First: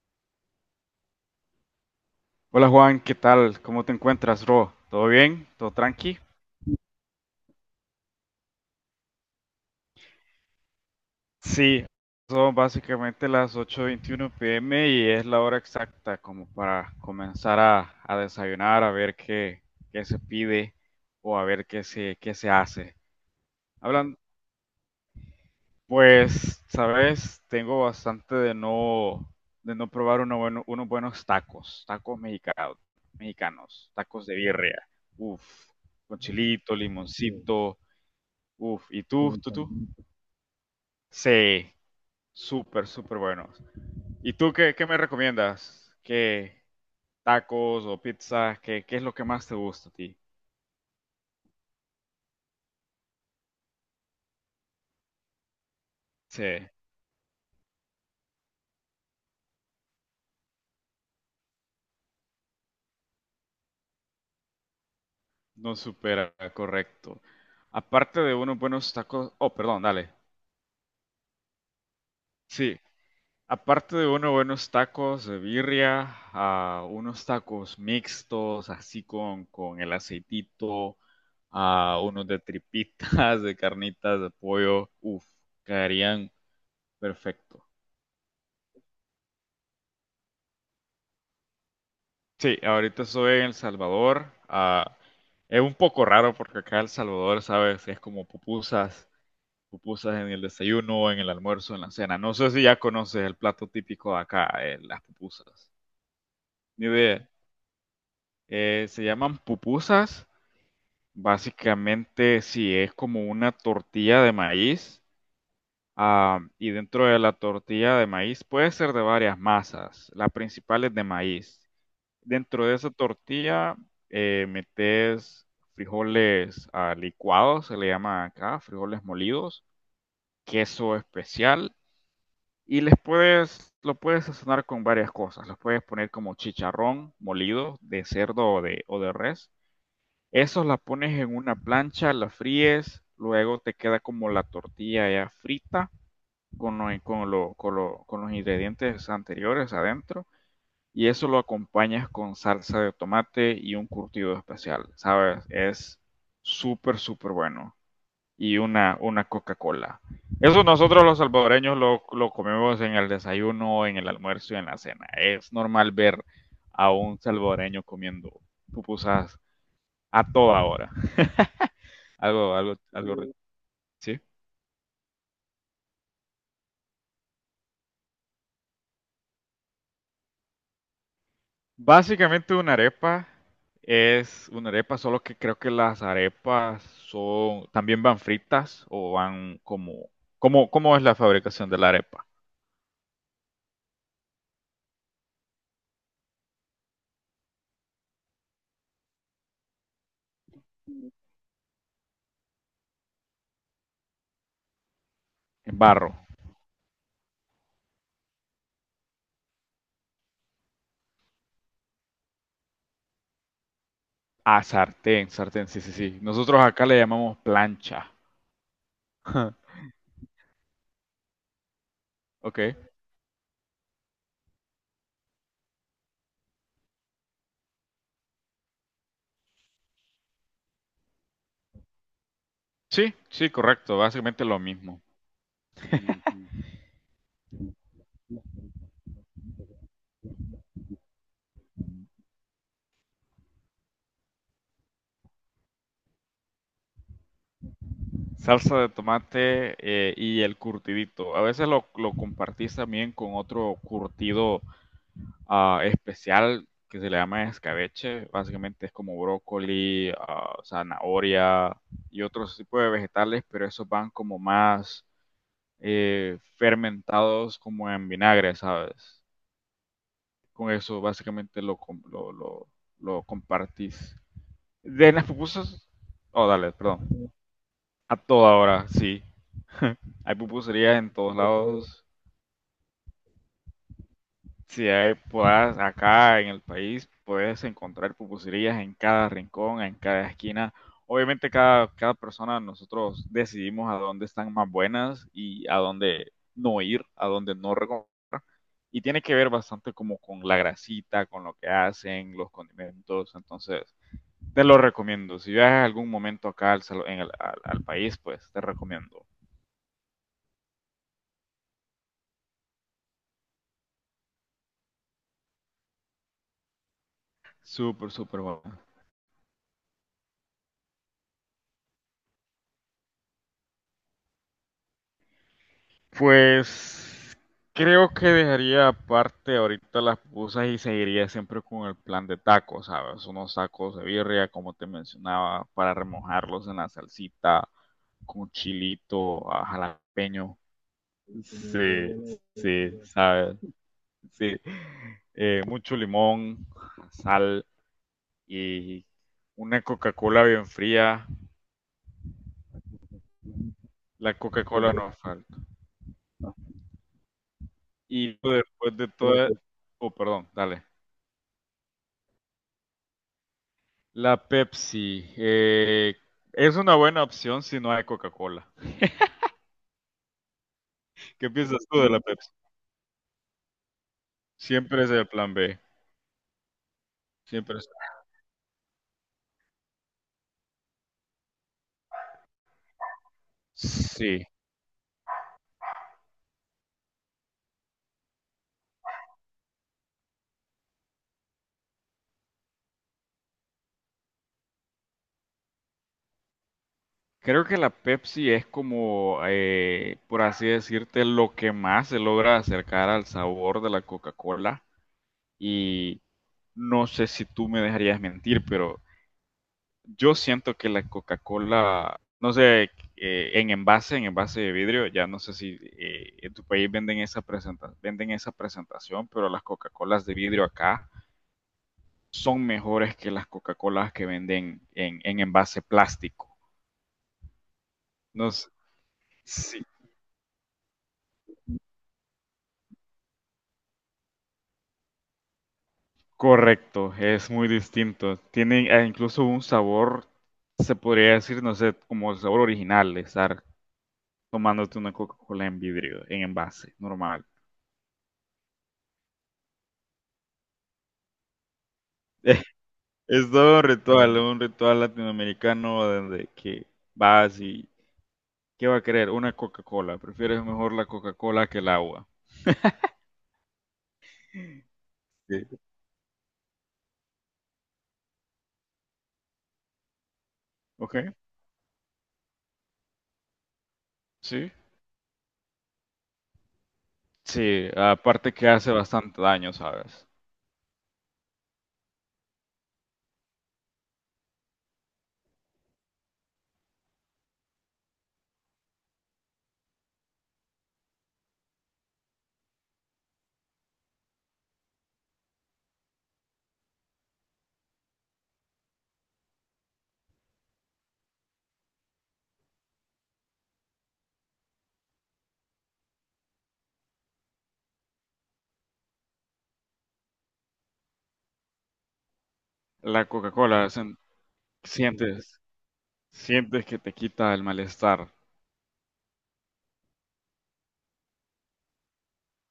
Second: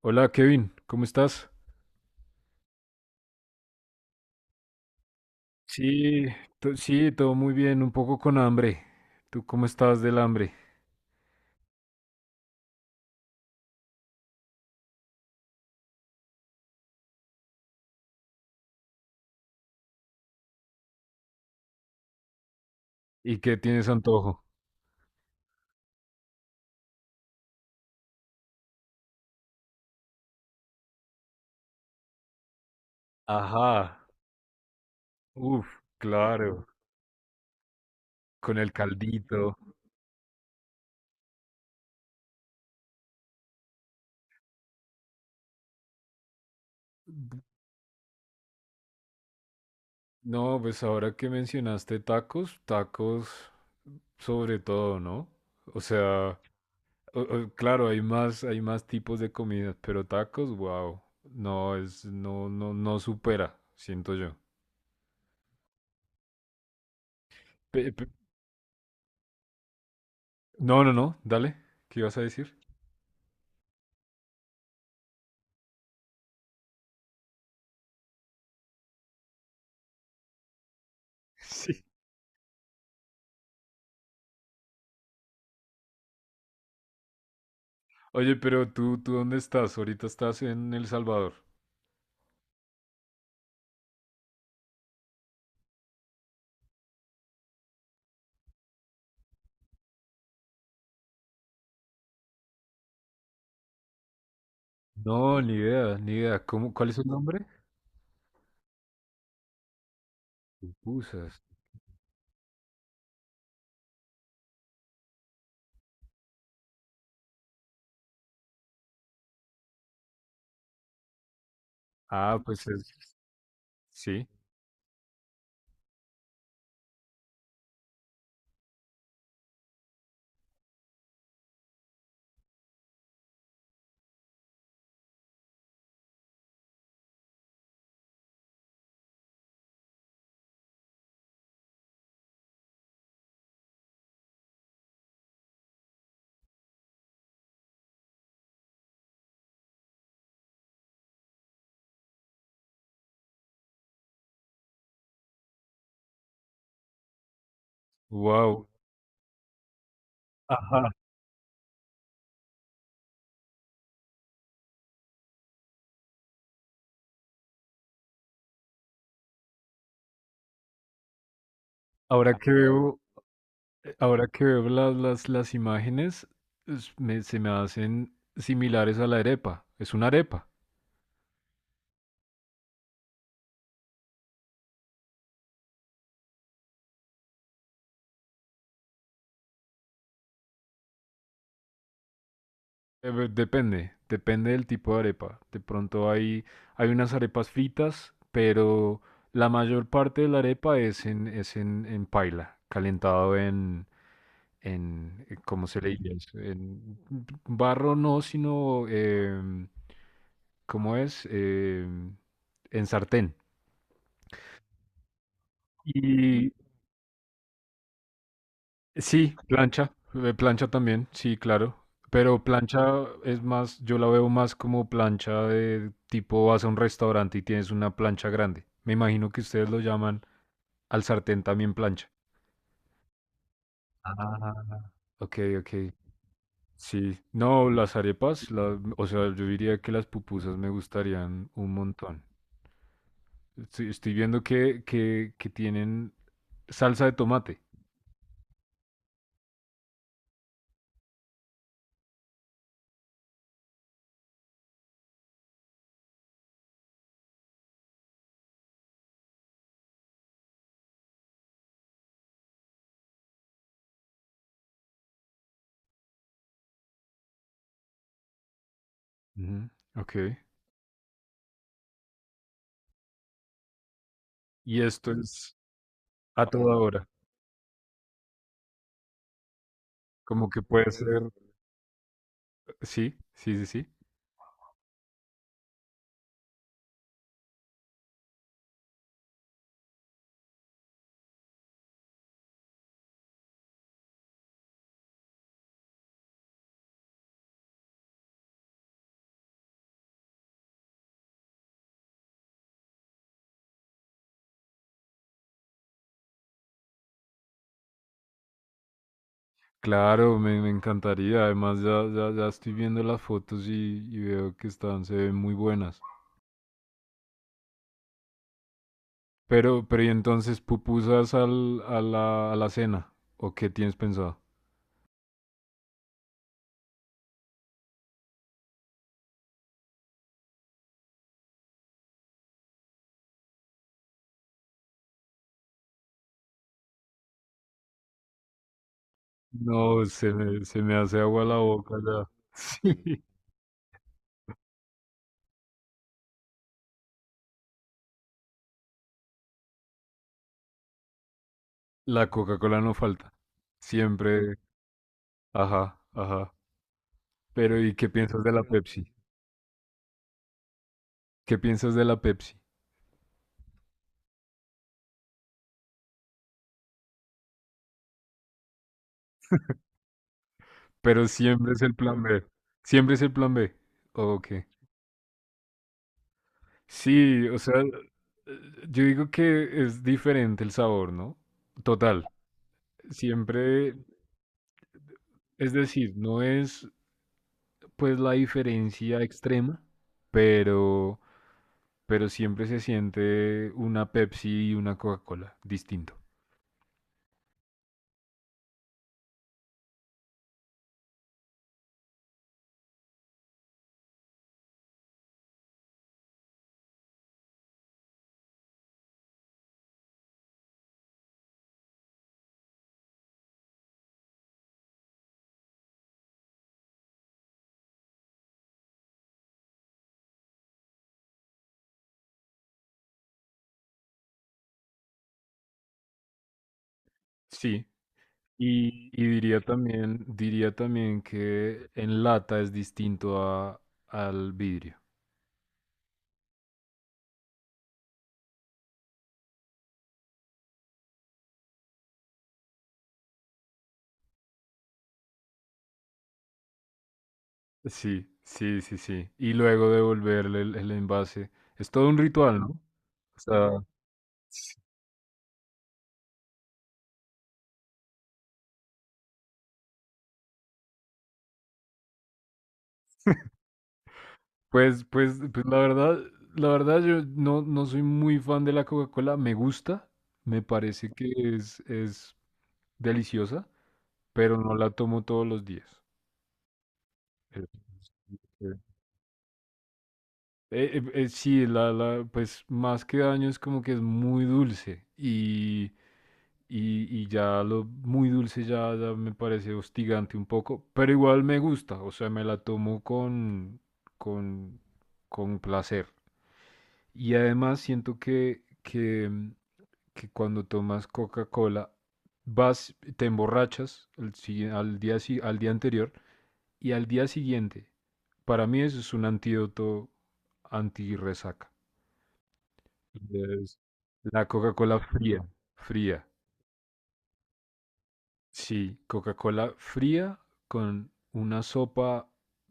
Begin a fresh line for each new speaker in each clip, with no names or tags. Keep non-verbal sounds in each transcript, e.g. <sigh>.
Hola Kevin, ¿cómo estás?
Hola Juan, ¿qué tal? ¿Cómo te encuentras, bro? ¿Todo bien? ¿Todo tranqui?
Sí, sí, todo muy bien, un poco con hambre. ¿Tú cómo estás del hambre?
Sí, son básicamente las 8:21 pm y es la hora exacta como para comenzar a desayunar, a ver qué, qué se pide o a ver qué se hace.
¿Y qué tienes
Hablan,
antojo?
pues, sabes, tengo bastante de no probar unos buenos tacos, tacos mexicanos,
Ajá,
tacos de birria, uff,
uf,
con
claro,
chilito, sí, limoncito,
con el
uff, ¿y sí,
caldito.
tú? Sí, súper, súper buenos. ¿Y tú qué, qué me recomiendas? ¿Qué tacos o pizzas? ¿Qué, qué es lo que más te gusta a ti?
No, pues ahora que mencionaste tacos, tacos sobre todo, ¿no? O sea,
Sí,
claro, hay más tipos de comidas, pero tacos, wow, no, no supera, siento yo.
no supera, correcto.
Pe- pe-
Aparte de unos buenos tacos, oh, perdón, dale.
no, no, dale, ¿qué ibas a decir?
Sí, aparte de unos buenos tacos de birria, ah, unos tacos mixtos, así con el aceitito,
<laughs> Sí.
ah, unos de tripitas, <laughs> de carnitas, de pollo, uff, caerían perfecto.
Oye, pero tú, ¿tú dónde estás? Ahorita estás en El Salvador.
Sí, ahorita estoy en El Salvador. Ah, es un poco raro porque acá El Salvador, ¿sabes? Es como pupusas, pupusas en el desayuno, en el almuerzo, en la cena. No sé si ya conoces el plato típico de acá, las
No, ni
pupusas.
idea, ni idea. ¿Cómo,
Ni
cuál es su
idea.
nombre?
Se llaman pupusas.
Pupusas.
Básicamente, sí, es como una tortilla de maíz. Ah, y dentro de la tortilla de maíz puede ser de varias masas. La principal es de maíz.
Ah,
Dentro
pues
de esa
es,
tortilla
sí.
metes frijoles ah, licuados, se le llama acá, frijoles molidos, queso especial y les puedes, lo puedes sazonar con varias cosas. Los puedes poner como chicharrón molido de cerdo o de res. Esos la pones en una plancha, la fríes, luego te queda como la tortilla ya frita con los ingredientes anteriores adentro y eso lo acompañas con salsa de tomate y un curtido especial, ¿sabes? Es súper, súper bueno. Y
Wow.
una Coca-Cola. Eso
Ajá.
nosotros los salvadoreños lo comemos en el desayuno, en el almuerzo y en la cena. Es normal ver a un salvadoreño comiendo pupusas a toda hora.
Ahora que veo,
Algo, ¿sí?
ahora que veo las imágenes, se me hacen similares a la arepa. Es una arepa.
Básicamente una arepa es una arepa, solo que creo que las arepas son, también van fritas o van como, ¿cómo, cómo es la fabricación de la arepa?
Depende, depende del tipo de arepa. De pronto hay, hay unas arepas fritas, pero la mayor parte de la arepa en paila, calentado en, ¿cómo
En
se le
barro.
diría eso? En barro no, sino, ¿cómo es? En sartén.
Ah, sartén, sartén, sí, sí, sí.
Y
Nosotros acá le llamamos plancha.
sí,
<laughs>
plancha, plancha también, sí, claro. Pero
Ok.
plancha es más, yo la veo más como plancha de tipo vas a un restaurante y tienes una plancha grande. Me imagino que ustedes lo llaman al sartén también plancha.
Sí, sí, correcto, básicamente lo
Ah.
mismo.
Ok, ok.
<laughs> Ujú.
Sí. No, o sea, yo diría que las pupusas me gustarían un montón. Estoy viendo que tienen salsa de tomate.
Salsa de tomate y el curtidito. A veces lo compartís también con otro curtido ah, especial que se le llama escabeche. Básicamente es como brócoli, ah, zanahoria y otros tipos de vegetales, pero esos van como más fermentados como en vinagre, ¿sabes?
Ujú, ok.
Con eso básicamente lo compartís.
Y esto
De las
es
pupusas,
a
oh, dale,
toda
perdón.
hora.
A toda hora, sí. Hay
Como que puede
pupuserías en
ser.
todos lados.
Sí, sí, sí, sí.
Si hay, puedas, acá en el país puedes encontrar pupuserías en cada rincón, en cada esquina. Obviamente cada persona nosotros decidimos a dónde están más buenas y a dónde no ir, a dónde no recomendar. Y tiene que ver bastante como con la grasita, con lo que hacen, los condimentos. Entonces, te lo recomiendo. Si viajas algún momento acá al, salo- en el- al, al país, pues te recomiendo.
Claro, me encantaría. Además, ya, ya, ya estoy viendo las fotos y veo que están, se ven muy buenas.
Súper, súper bueno.
Pero, ¿y entonces pupusas a la cena? ¿O qué tienes pensado?
Pues creo que dejaría aparte ahorita las pupusas y seguiría siempre con el plan de tacos, ¿sabes? Unos tacos de birria, como te mencionaba, para remojarlos en la salsita, con chilito, ah,
No,
jalapeño.
se me hace agua la boca
Sí,
ya. <laughs>
sí,
Sí.
¿sabes? Sí. Mucho limón, sal y una Coca-Cola bien fría.
La Coca-Cola no falta.
La
Siempre.
Coca-Cola no falta.
Ajá, ajá. Pero ¿y qué
Y
piensas de la
después
Pepsi?
de todo... Oh, perdón, dale.
¿Qué piensas de la Pepsi?
La Pepsi. Eh, es una buena opción si no hay Coca-Cola.
Pero
¿Qué
siempre es
piensas
el
tú de la
plan B.
Pepsi?
Siempre es el plan B. Ok.
Siempre es el plan B.
Sí, o
Siempre
sea,
es.
yo digo que es diferente el sabor, ¿no? Total. Siempre,
Sí.
es decir, no es pues la diferencia extrema, pero, pero siempre se siente una Pepsi y una Coca-Cola distinto.
Creo que la Pepsi es como, por así decirte, lo que más se logra acercar al sabor de la Coca-Cola. Y no sé si tú me dejarías mentir, pero yo siento que la Coca-Cola, no sé, en envase de vidrio, ya no sé si en tu país venden esa, venden esa presentación, pero las Coca-Colas de vidrio acá son mejores que las Coca-Colas que venden en envase plástico.
Sí,
No sé,
y
sí,
diría también que en lata es distinto a, al vidrio.
correcto, es muy distinto. Tienen incluso un sabor, se podría decir, no sé, como el sabor original de estar tomándote una Coca-Cola en vidrio, en envase, normal.
Sí, sí, sí, sí. Y luego devolverle el envase. Es todo un ritual, ¿no?
<laughs>
O
Es
sea,
todo un ritual latinoamericano donde que vas y ¿qué va a querer? Una Coca-Cola. Prefieres mejor la Coca-Cola que el agua.
pues, pues, pues
Sí.
la verdad yo no, no soy muy fan de la Coca-Cola. Me gusta, me parece
¿Ok?
que es deliciosa, pero
Sí.
no la tomo todos los días.
Sí, aparte que
Eh,
hace bastante daño, ¿sabes?
Sí, pues más que daño es como que es muy dulce y ya lo muy dulce ya, ya me parece hostigante un poco, pero igual me gusta, o sea, me la tomo con, con placer. Y además siento que, mm, que cuando tomas Coca-Cola vas, te emborrachas al, si al día, al día anterior y al día siguiente, para mí eso es un antídoto anti-resaca.
La
Es
Coca-Cola sen-
la Coca-Cola fría,
sientes
fría.
sientes que te quita el malestar,
Sí, Coca-Cola fría con una sopa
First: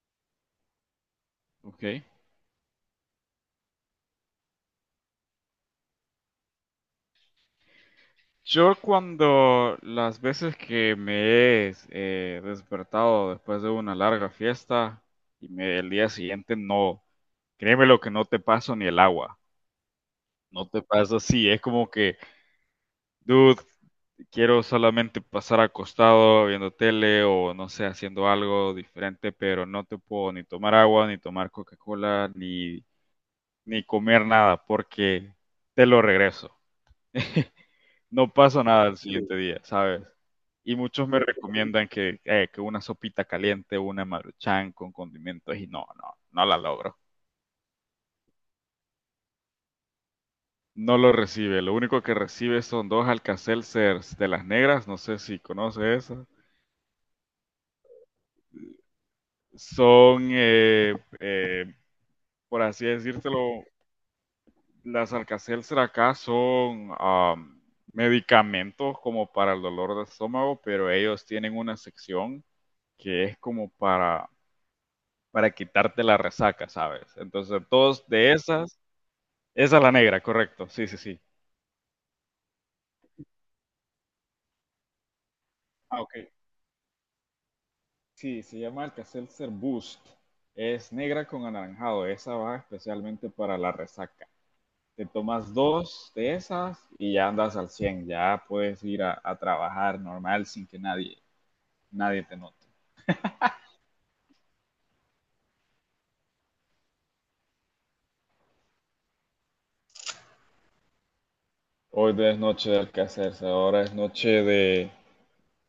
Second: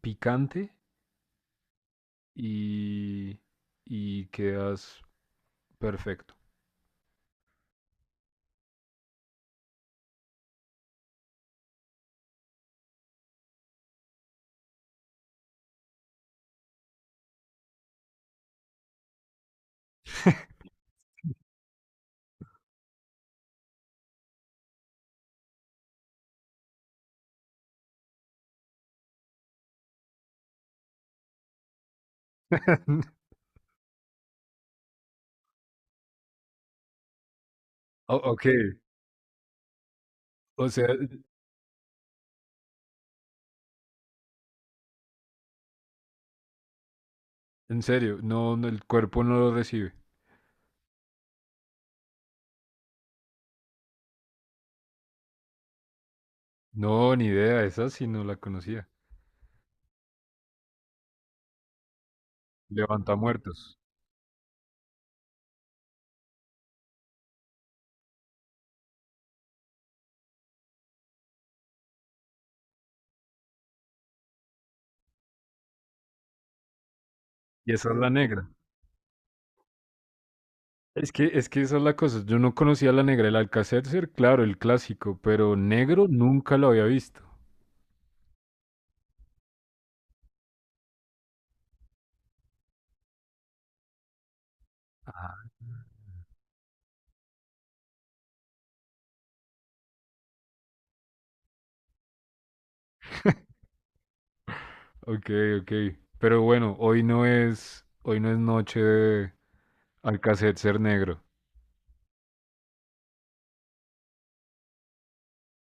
picante
¿ok?
y, y quedas perfecto.
Yo cuando las veces que me he despertado después de una larga fiesta y me, el día siguiente no, créeme lo que no te paso ni el agua. No te pasa así, es como que, dude, quiero solamente pasar acostado viendo tele o no sé, haciendo algo diferente, pero no te puedo ni tomar agua, ni tomar Coca-Cola, ni, ni comer nada porque te lo regreso. <laughs> No
Ok,
pasa nada el siguiente día, ¿sabes?
o
Y
sea,
muchos me recomiendan que una sopita caliente, una maruchan con condimentos y no, no, no la logro.
en serio, no, no, el cuerpo no lo recibe.
No lo recibe, lo único que recibe son dos Alka-Seltzers de las negras, no sé si conoces esas.
No, ni idea, esa sí no la conocía.
Son, por así
Levanta
decírtelo,
muertos.
las Alka-Seltzer acá son medicamentos como para el dolor de estómago, pero ellos tienen una sección que es como para quitarte la resaca, ¿sabes? Entonces,
Y esa es
todos
la
de
negra.
esas, esa es la negra, correcto, sí, sí, sí.
Es que esa es la cosa. Yo no conocía la negra, el Alcácer, claro, el clásico, pero
Ah,
negro
ok.
nunca lo había visto.
Sí, se llama Alka-Seltzer Boost. Es negra con anaranjado. Esa va especialmente para la resaca. Te tomas dos de esas y ya andas al 100 ya puedes ir a trabajar normal sin que nadie, nadie te note.
Ok, ok. Pero bueno, hoy no es noche de Alcacetcer negro.
Hoy no es noche de alcacerse, ahora es noche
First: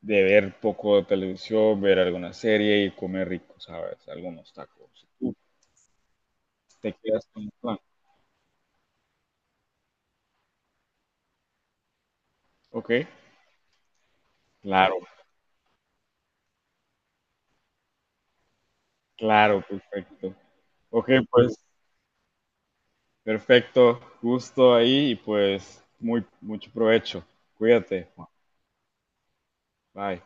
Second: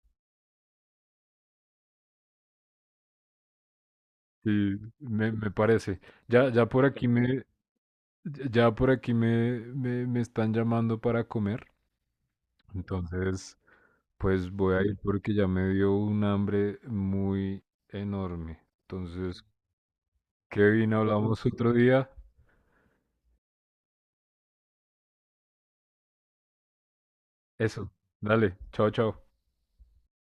de ver poco de televisión, ver alguna serie y comer rico, ¿sabes? Algunos
Sí,
tacos. Si tú
me parece. Ya, ya por
te
aquí
quedas
me,
con el plan,
ya por aquí me están llamando para comer.
¿ok?
Entonces, pues voy a ir
Claro,
porque ya me dio un hambre muy enorme. Entonces,
claro, perfecto.
Kevin,
Ok,
hablamos
pues
otro día.
perfecto, gusto ahí y pues muy, mucho provecho.
Eso,
Cuídate, Juan.
dale, chao, chao.
Bye.